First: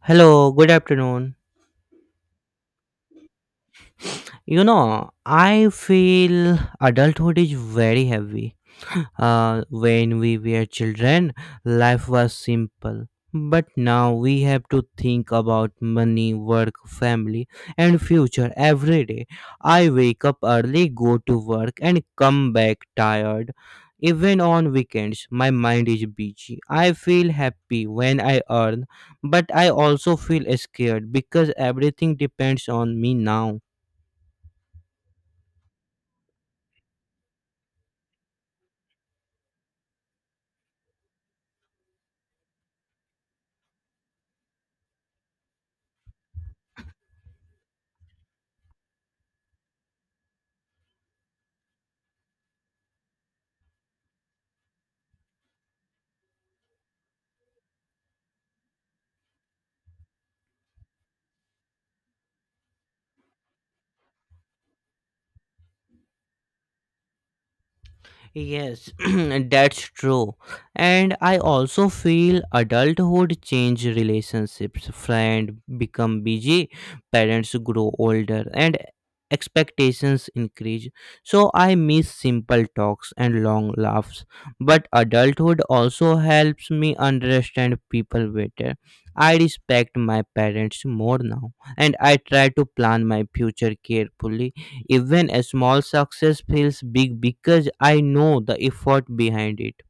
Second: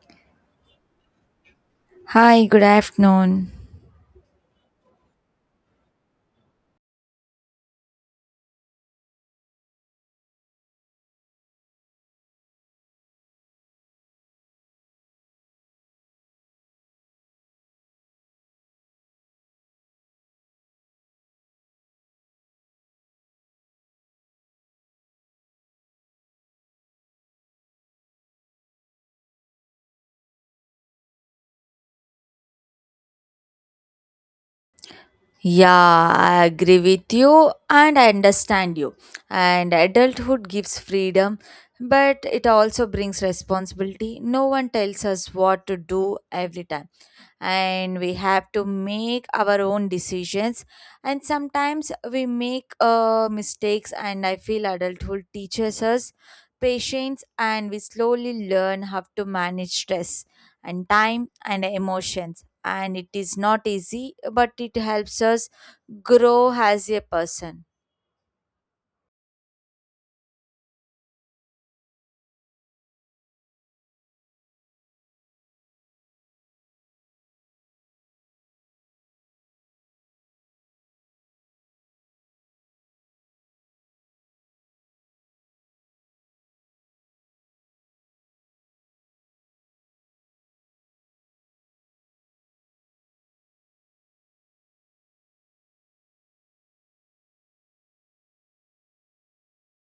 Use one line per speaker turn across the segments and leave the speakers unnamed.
Hello, good afternoon.
Hi, good afternoon.
You know, I feel adulthood is very heavy. When we were children, life was simple. But now we have to think about money, work, family, and future every day. I wake up early, go to work, and come back tired. Even on weekends, my mind is busy. I feel happy when I earn, but I also feel scared because everything depends on me now.
Yeah, I agree with you and I understand you. And adulthood gives freedom, but it also brings responsibility. No one tells us what to do every time, and we have to make our own decisions, and sometimes we make mistakes. And I feel adulthood teaches us patience, and we slowly learn how to manage stress and time and emotions. And it is not easy, but it helps us grow as a person.
Yes, that's true. And I also feel adulthood change relationships. Friends become busy, parents grow older, and expectations increase. So I miss simple talks and long laughs. But adulthood also helps me understand people better. I respect my parents more now, and I try to plan my future carefully, even a small success feels big because I know the effort behind it.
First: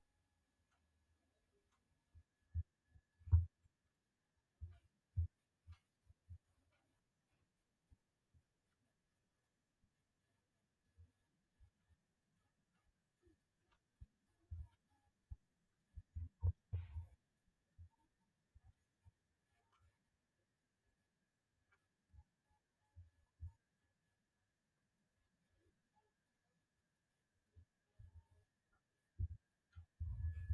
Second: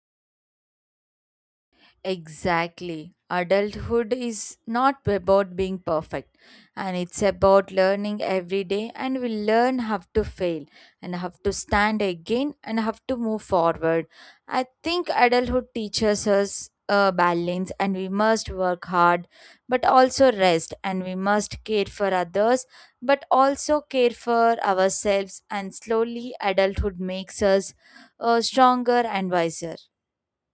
Exactly. Adulthood is not about being perfect, and it's about learning every day, and we learn how to fail and have to stand again and have to move forward. I think adulthood teaches us balance, and we must work hard but also rest, and we must care for others but also care for ourselves, and slowly adulthood makes us stronger and wiser.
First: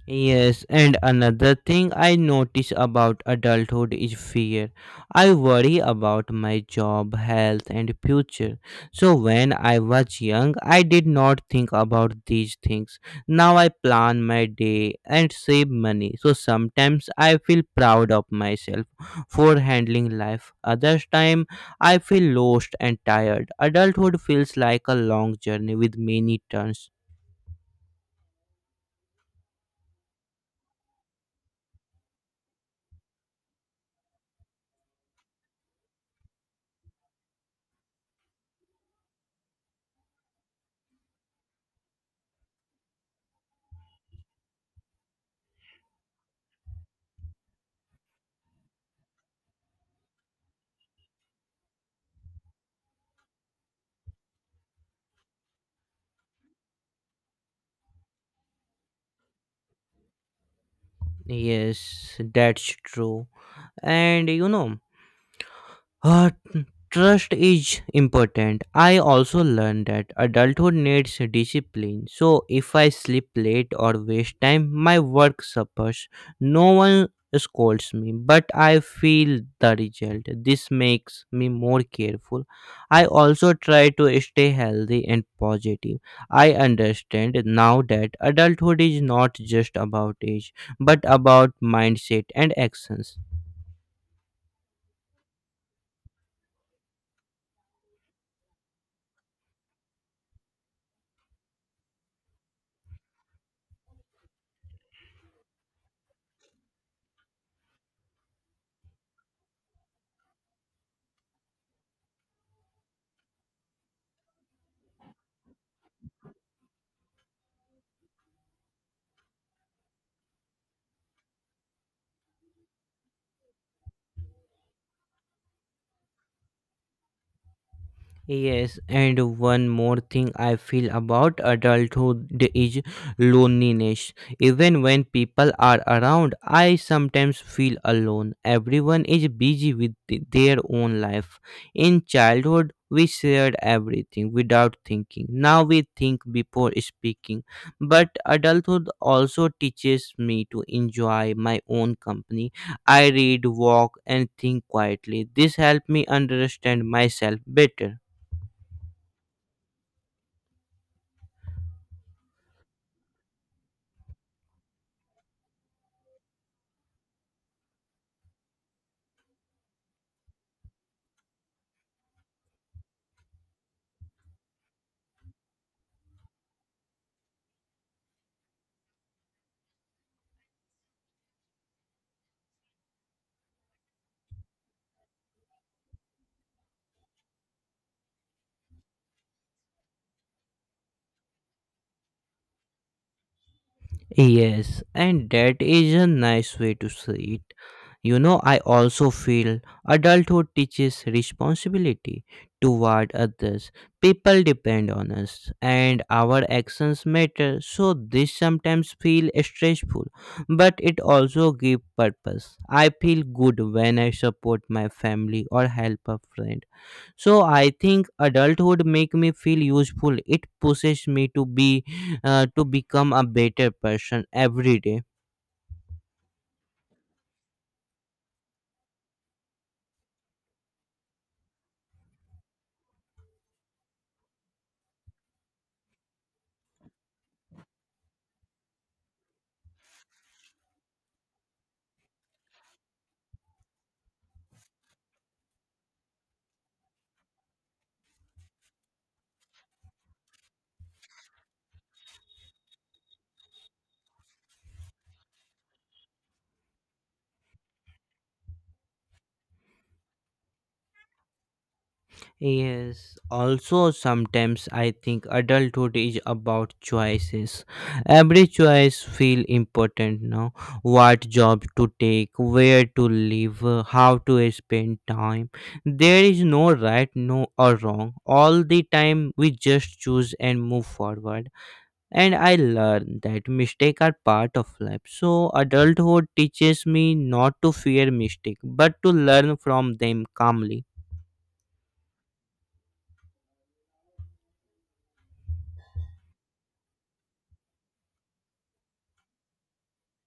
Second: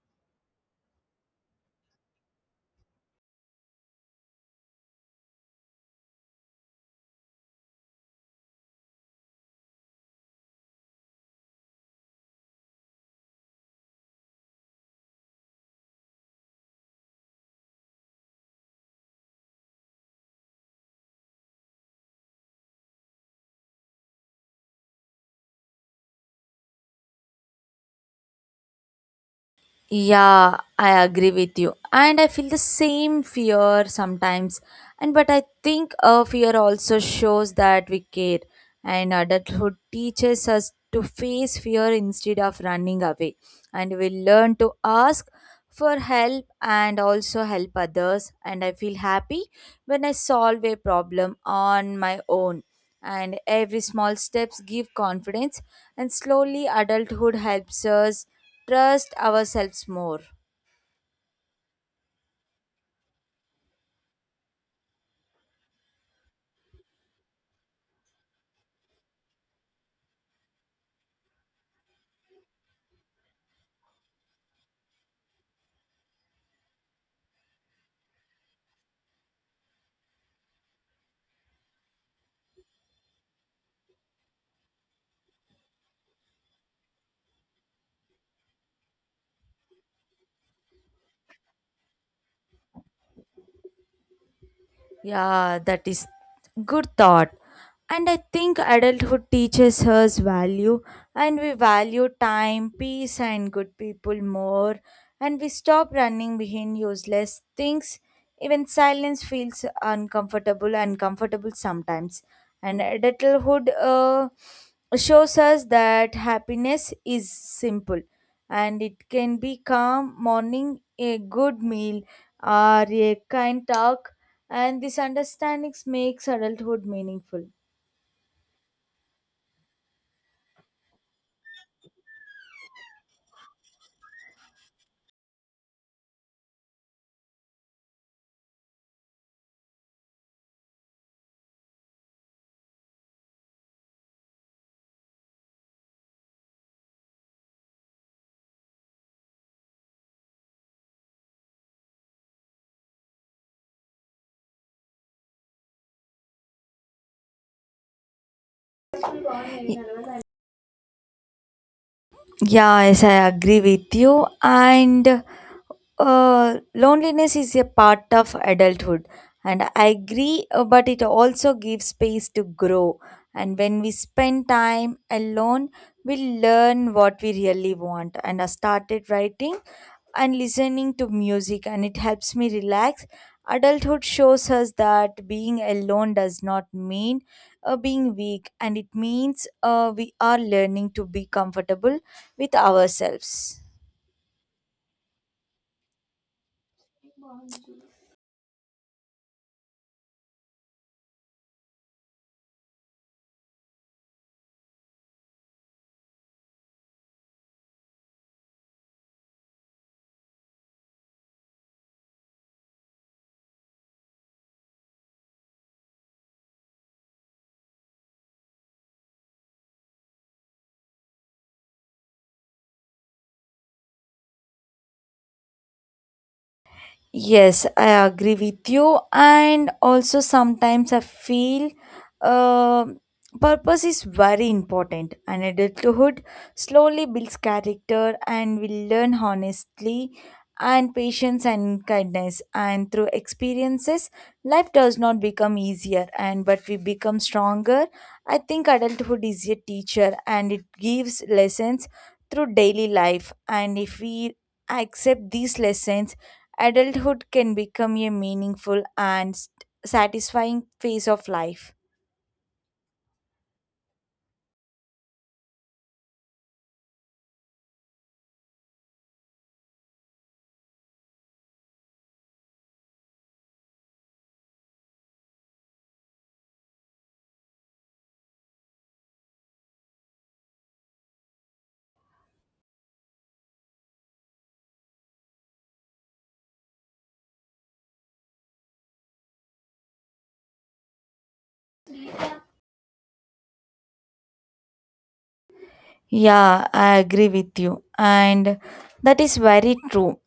Yes, and another thing I notice about adulthood is fear. I worry about my job, health, and future. So, when I was young, I did not think about these things. Now, I plan my day and save money. So, sometimes I feel proud of myself for handling life. Others time, I feel lost and tired. Adulthood feels like a long journey with many turns.
Yeah, I agree with you. And I feel the same fear sometimes. And but I think fear also shows that we care. And adulthood teaches us to face fear instead of running away. And we learn to ask for help and also help others. And I feel happy when I solve a problem on my own. And every small steps give confidence. And slowly adulthood helps us trust ourselves more.
Yes, that's true. And you know uh, Trust is important. I also learned that adulthood needs discipline. So if I sleep late or waste time, my work suffers. No one scolds me, but I feel the result. This makes me more careful. I also try to stay healthy and positive. I understand now that adulthood is not just about age, but about mindset and actions.
Yeah, that is good thought. And I think adulthood teaches us value, and we value time, peace, and good people more. And we stop running behind useless things. Even silence feels uncomfortable sometimes. And adulthood shows us that happiness is simple, and it can be calm morning, a good meal, or a kind talk, and these understandings makes adulthood meaningful.
Yes, and one more thing I feel about adulthood is loneliness. Even when people are around, I sometimes feel alone. Everyone is busy with their own life. In childhood, we shared everything without thinking. Now we think before speaking. But adulthood also teaches me to enjoy my own company. I read, walk, and think quietly. This helped me understand myself better.
Yeah, yes, I agree with you. And loneliness is a part of adulthood, and I agree, but it also gives space to grow. And when we spend time alone, we learn what we really want. And I started writing and listening to music, and it helps me relax. Adulthood shows us that being alone does not mean being weak, and it means we are learning to be comfortable with ourselves.
Yes, and that is a nice way to say it. You know, I also feel adulthood teaches responsibility toward others. People depend on us, and our actions matter. So this sometimes feel stressful, but it also give purpose. I feel good when I support my family or help a friend, so I think adulthood make me feel useful. It pushes me to be to become a better person every day.
Yes, I agree with you. And also, sometimes I feel um purpose is very important. And adulthood slowly builds character, and we learn honestly and patience and kindness. And through experiences, life does not become easier, and but we become stronger. I think adulthood is a teacher, and it gives lessons through daily life. And if we accept these lessons, adulthood can become a meaningful and satisfying phase of life.
Yes, also sometimes I think adulthood is about choices. Every choice feel important now. What job to take, where to live, how to spend time. There is no right, no or wrong. All the time we just choose and move forward, and I learned that mistakes are part of life. So adulthood teaches me not to fear mistakes, but to learn from them calmly.
Yeah, I agree with you. And that is very true.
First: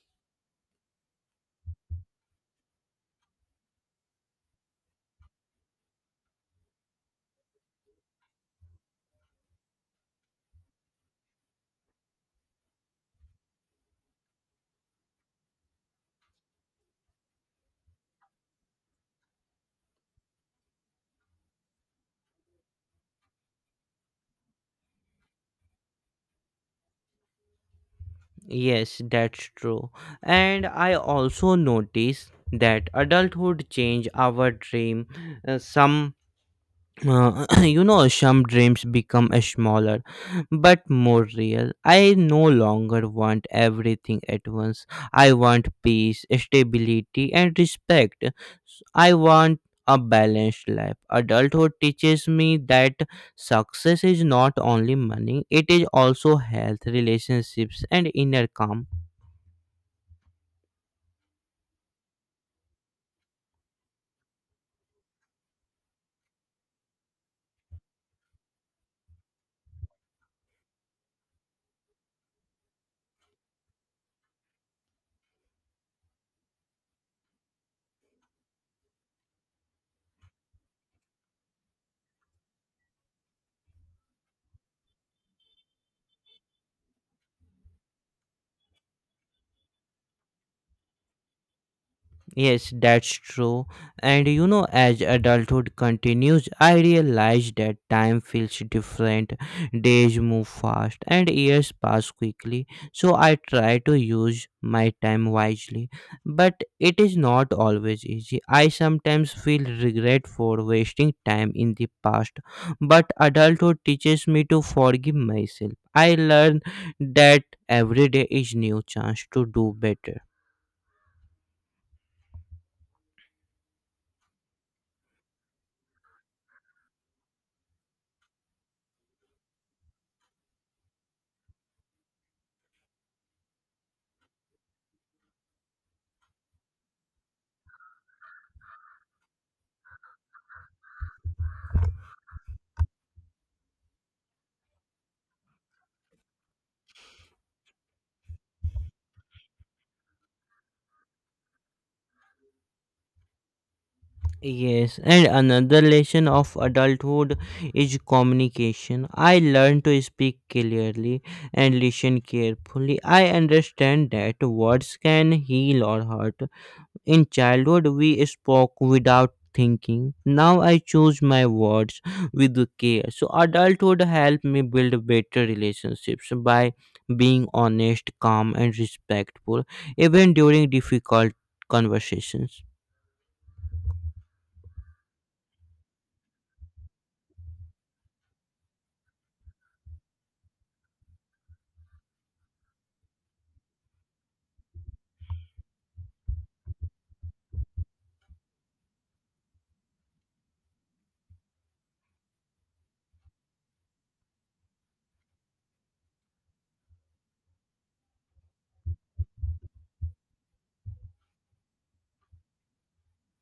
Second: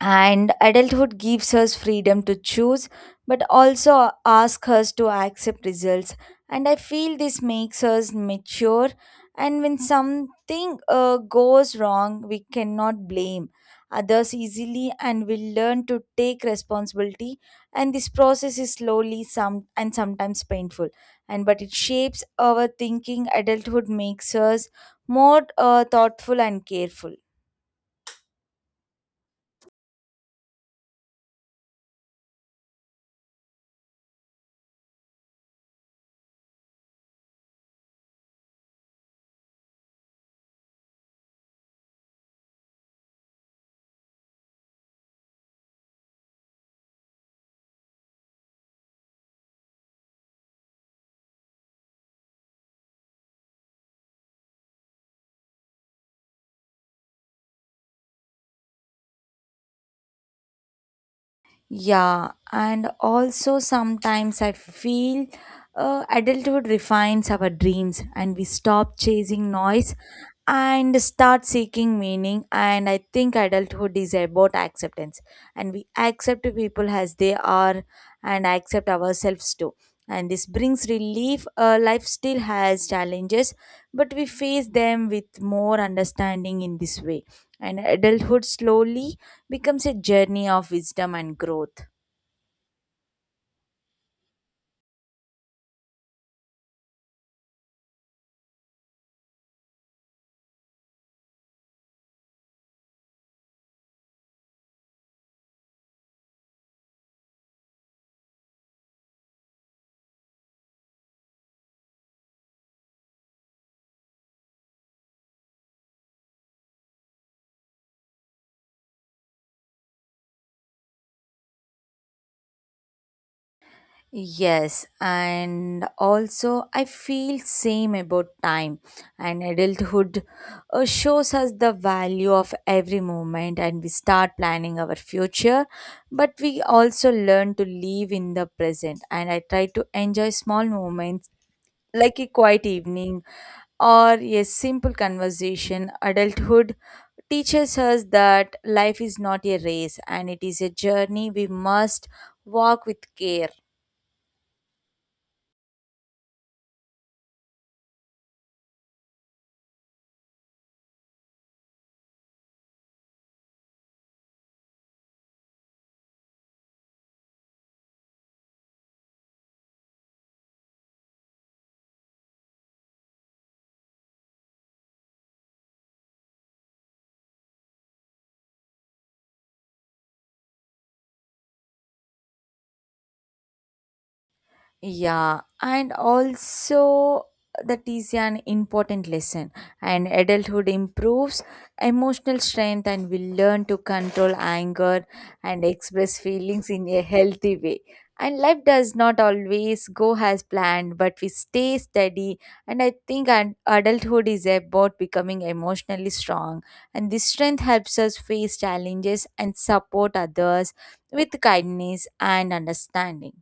And adulthood gives us freedom to choose, but also asks us to accept results. And I feel this makes us mature. And when something goes wrong, we cannot blame others easily, and we learn to take responsibility, and this process is slowly some and sometimes painful, and but it shapes our thinking. Adulthood makes us more thoughtful and careful.
Yes, that's true. And I also notice that adulthood change our dream. Some some dreams become a smaller but more real. I no longer want everything at once. I want peace, stability, and respect. I want a balanced life. Adulthood teaches me that success is not only money, it is also health, relationships, and inner calm.
Yeah, and also sometimes I feel adulthood refines our dreams, and we stop chasing noise and start seeking meaning. And I think adulthood is about acceptance, and we accept people as they are and accept ourselves too, and this brings relief. Life still has challenges, but we face them with more understanding in this way. And adulthood slowly becomes a journey of wisdom and growth.
Yes, that's true. And you know, as adulthood continues, I realize that time feels different. Days move fast and years pass quickly. So I try to use my time wisely. But it is not always easy. I sometimes feel regret for wasting time in the past. But adulthood teaches me to forgive myself. I learn that every day is new chance to do better.
Yes, and also I feel same about time. And adulthood shows us the value of every moment, and we start planning our future, but we also learn to live in the present. And I try to enjoy small moments like a quiet evening or a simple conversation. Adulthood teaches us that life is not a race, and it is a journey we must walk with care.
Yes, and another lesson of adulthood is communication. I learned to speak clearly and listen carefully. I understand that words can heal or hurt. In childhood, we spoke without thinking. Now I choose my words with care. So, adulthood helped me build better relationships by being honest, calm, and respectful, even during difficult conversations.
Yeah, and also that is an important lesson. And adulthood improves emotional strength, and we learn to control anger and express feelings in a healthy way. And life does not always go as planned, but we stay steady. And I think an adulthood is about becoming emotionally strong, and this strength helps us face challenges and support others with kindness and understanding.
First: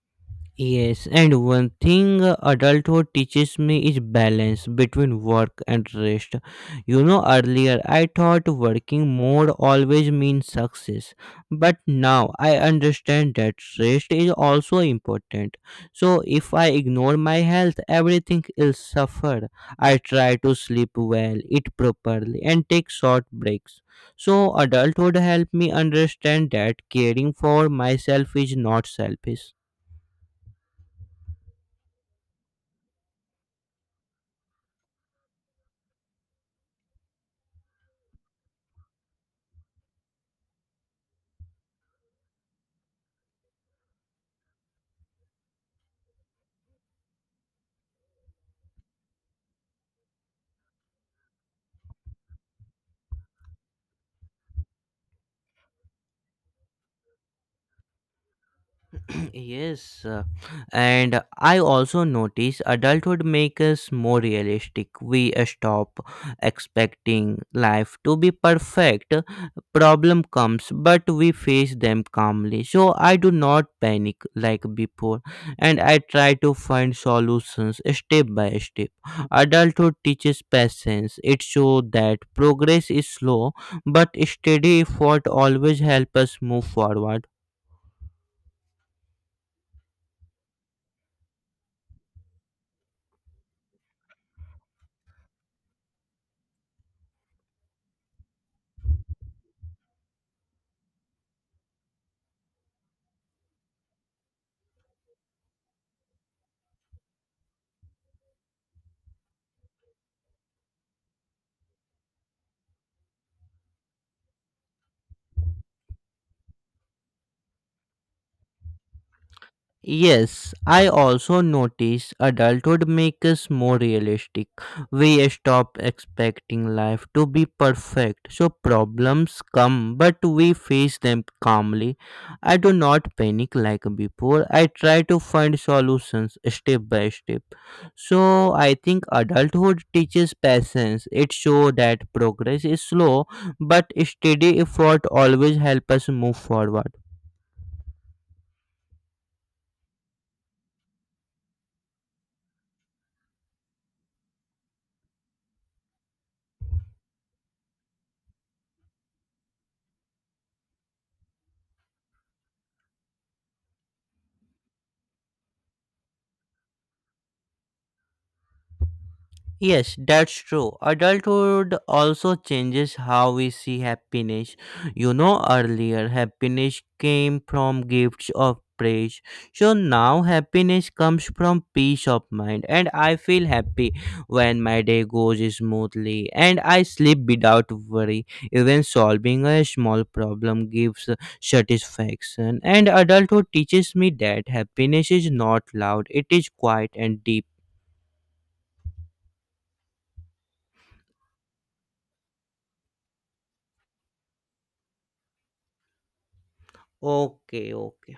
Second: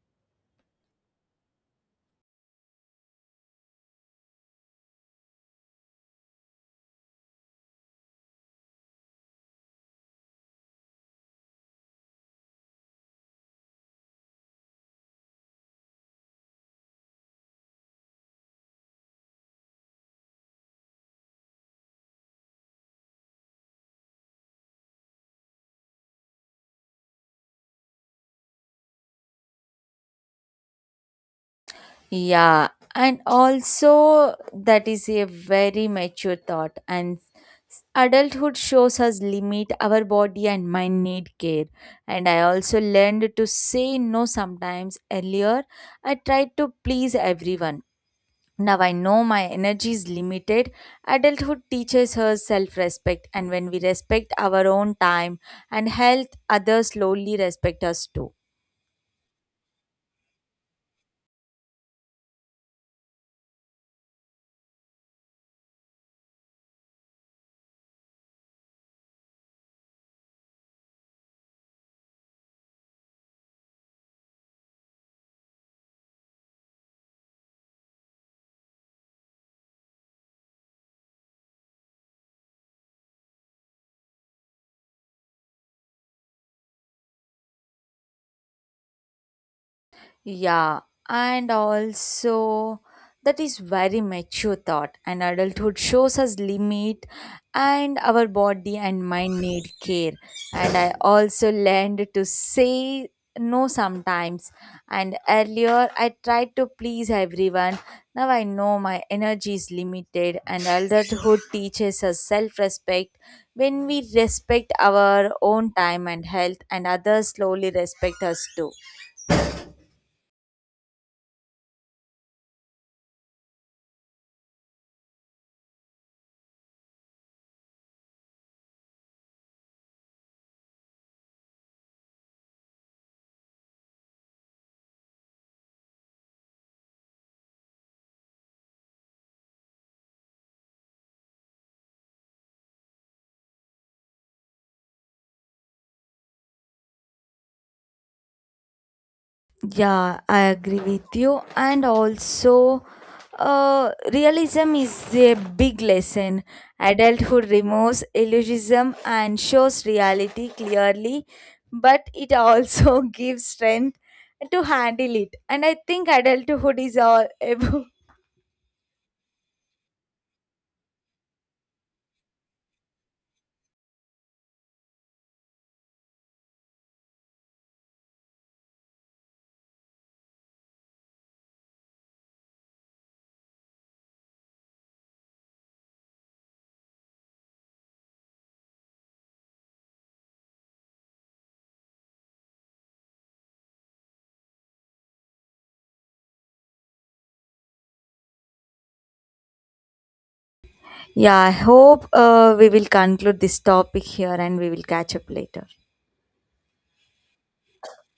Yes, and one thing adulthood teaches me is balance between work and rest. You know, earlier I thought working more always means success, but now I understand that rest is also important. So, if I ignore my health, everything will suffer. I try to sleep well, eat properly, and take short breaks. So, adulthood helped me understand that caring for myself is not selfish.
Yeah, and also that is a very mature thought. And adulthood shows us limit our body and mind need care. And I also learned to say no sometimes. Earlier, I tried to please everyone. Now I know my energy is limited. Adulthood teaches us self respect, and when we respect our own time and health, others slowly respect us too.
Yes, and I also notice adulthood makes us more realistic. We stop expecting life to be perfect. Problem comes, but we face them calmly. So I do not panic like before, and I try to find solutions step by step. Adulthood teaches patience. It shows that progress is slow, but steady effort always helps us move forward.
Yeah, and also that is very mature thought. And adulthood shows us limit and our body and mind need care. And I also learned to say no sometimes. And earlier I tried to please everyone. Now I know my energy is limited, and adulthood teaches us self-respect. When we respect our own time and health, and others slowly respect us too.
Yes, I also notice adulthood makes us more realistic. We stop expecting life to be perfect, so problems come, but we face them calmly. I do not panic like before. I try to find solutions step by step. So I think adulthood teaches patience. It shows that progress is slow, but steady effort always helps us move forward.
Yeah, I agree with you. And also, realism is a big lesson. Adulthood removes illusionism and shows reality clearly, but it also gives strength to handle it. And I think adulthood is all about.
Yes, that's true. Adulthood also changes how we see happiness. You know, earlier happiness came from gifts of praise. So now happiness comes from peace of mind, and I feel happy when my day goes smoothly and I sleep without worry. Even solving a small problem gives satisfaction, and adulthood teaches me that happiness is not loud, it is quiet and deep.
Yeah, I hope we will conclude this topic here, and we will catch up later.
Okay, okay.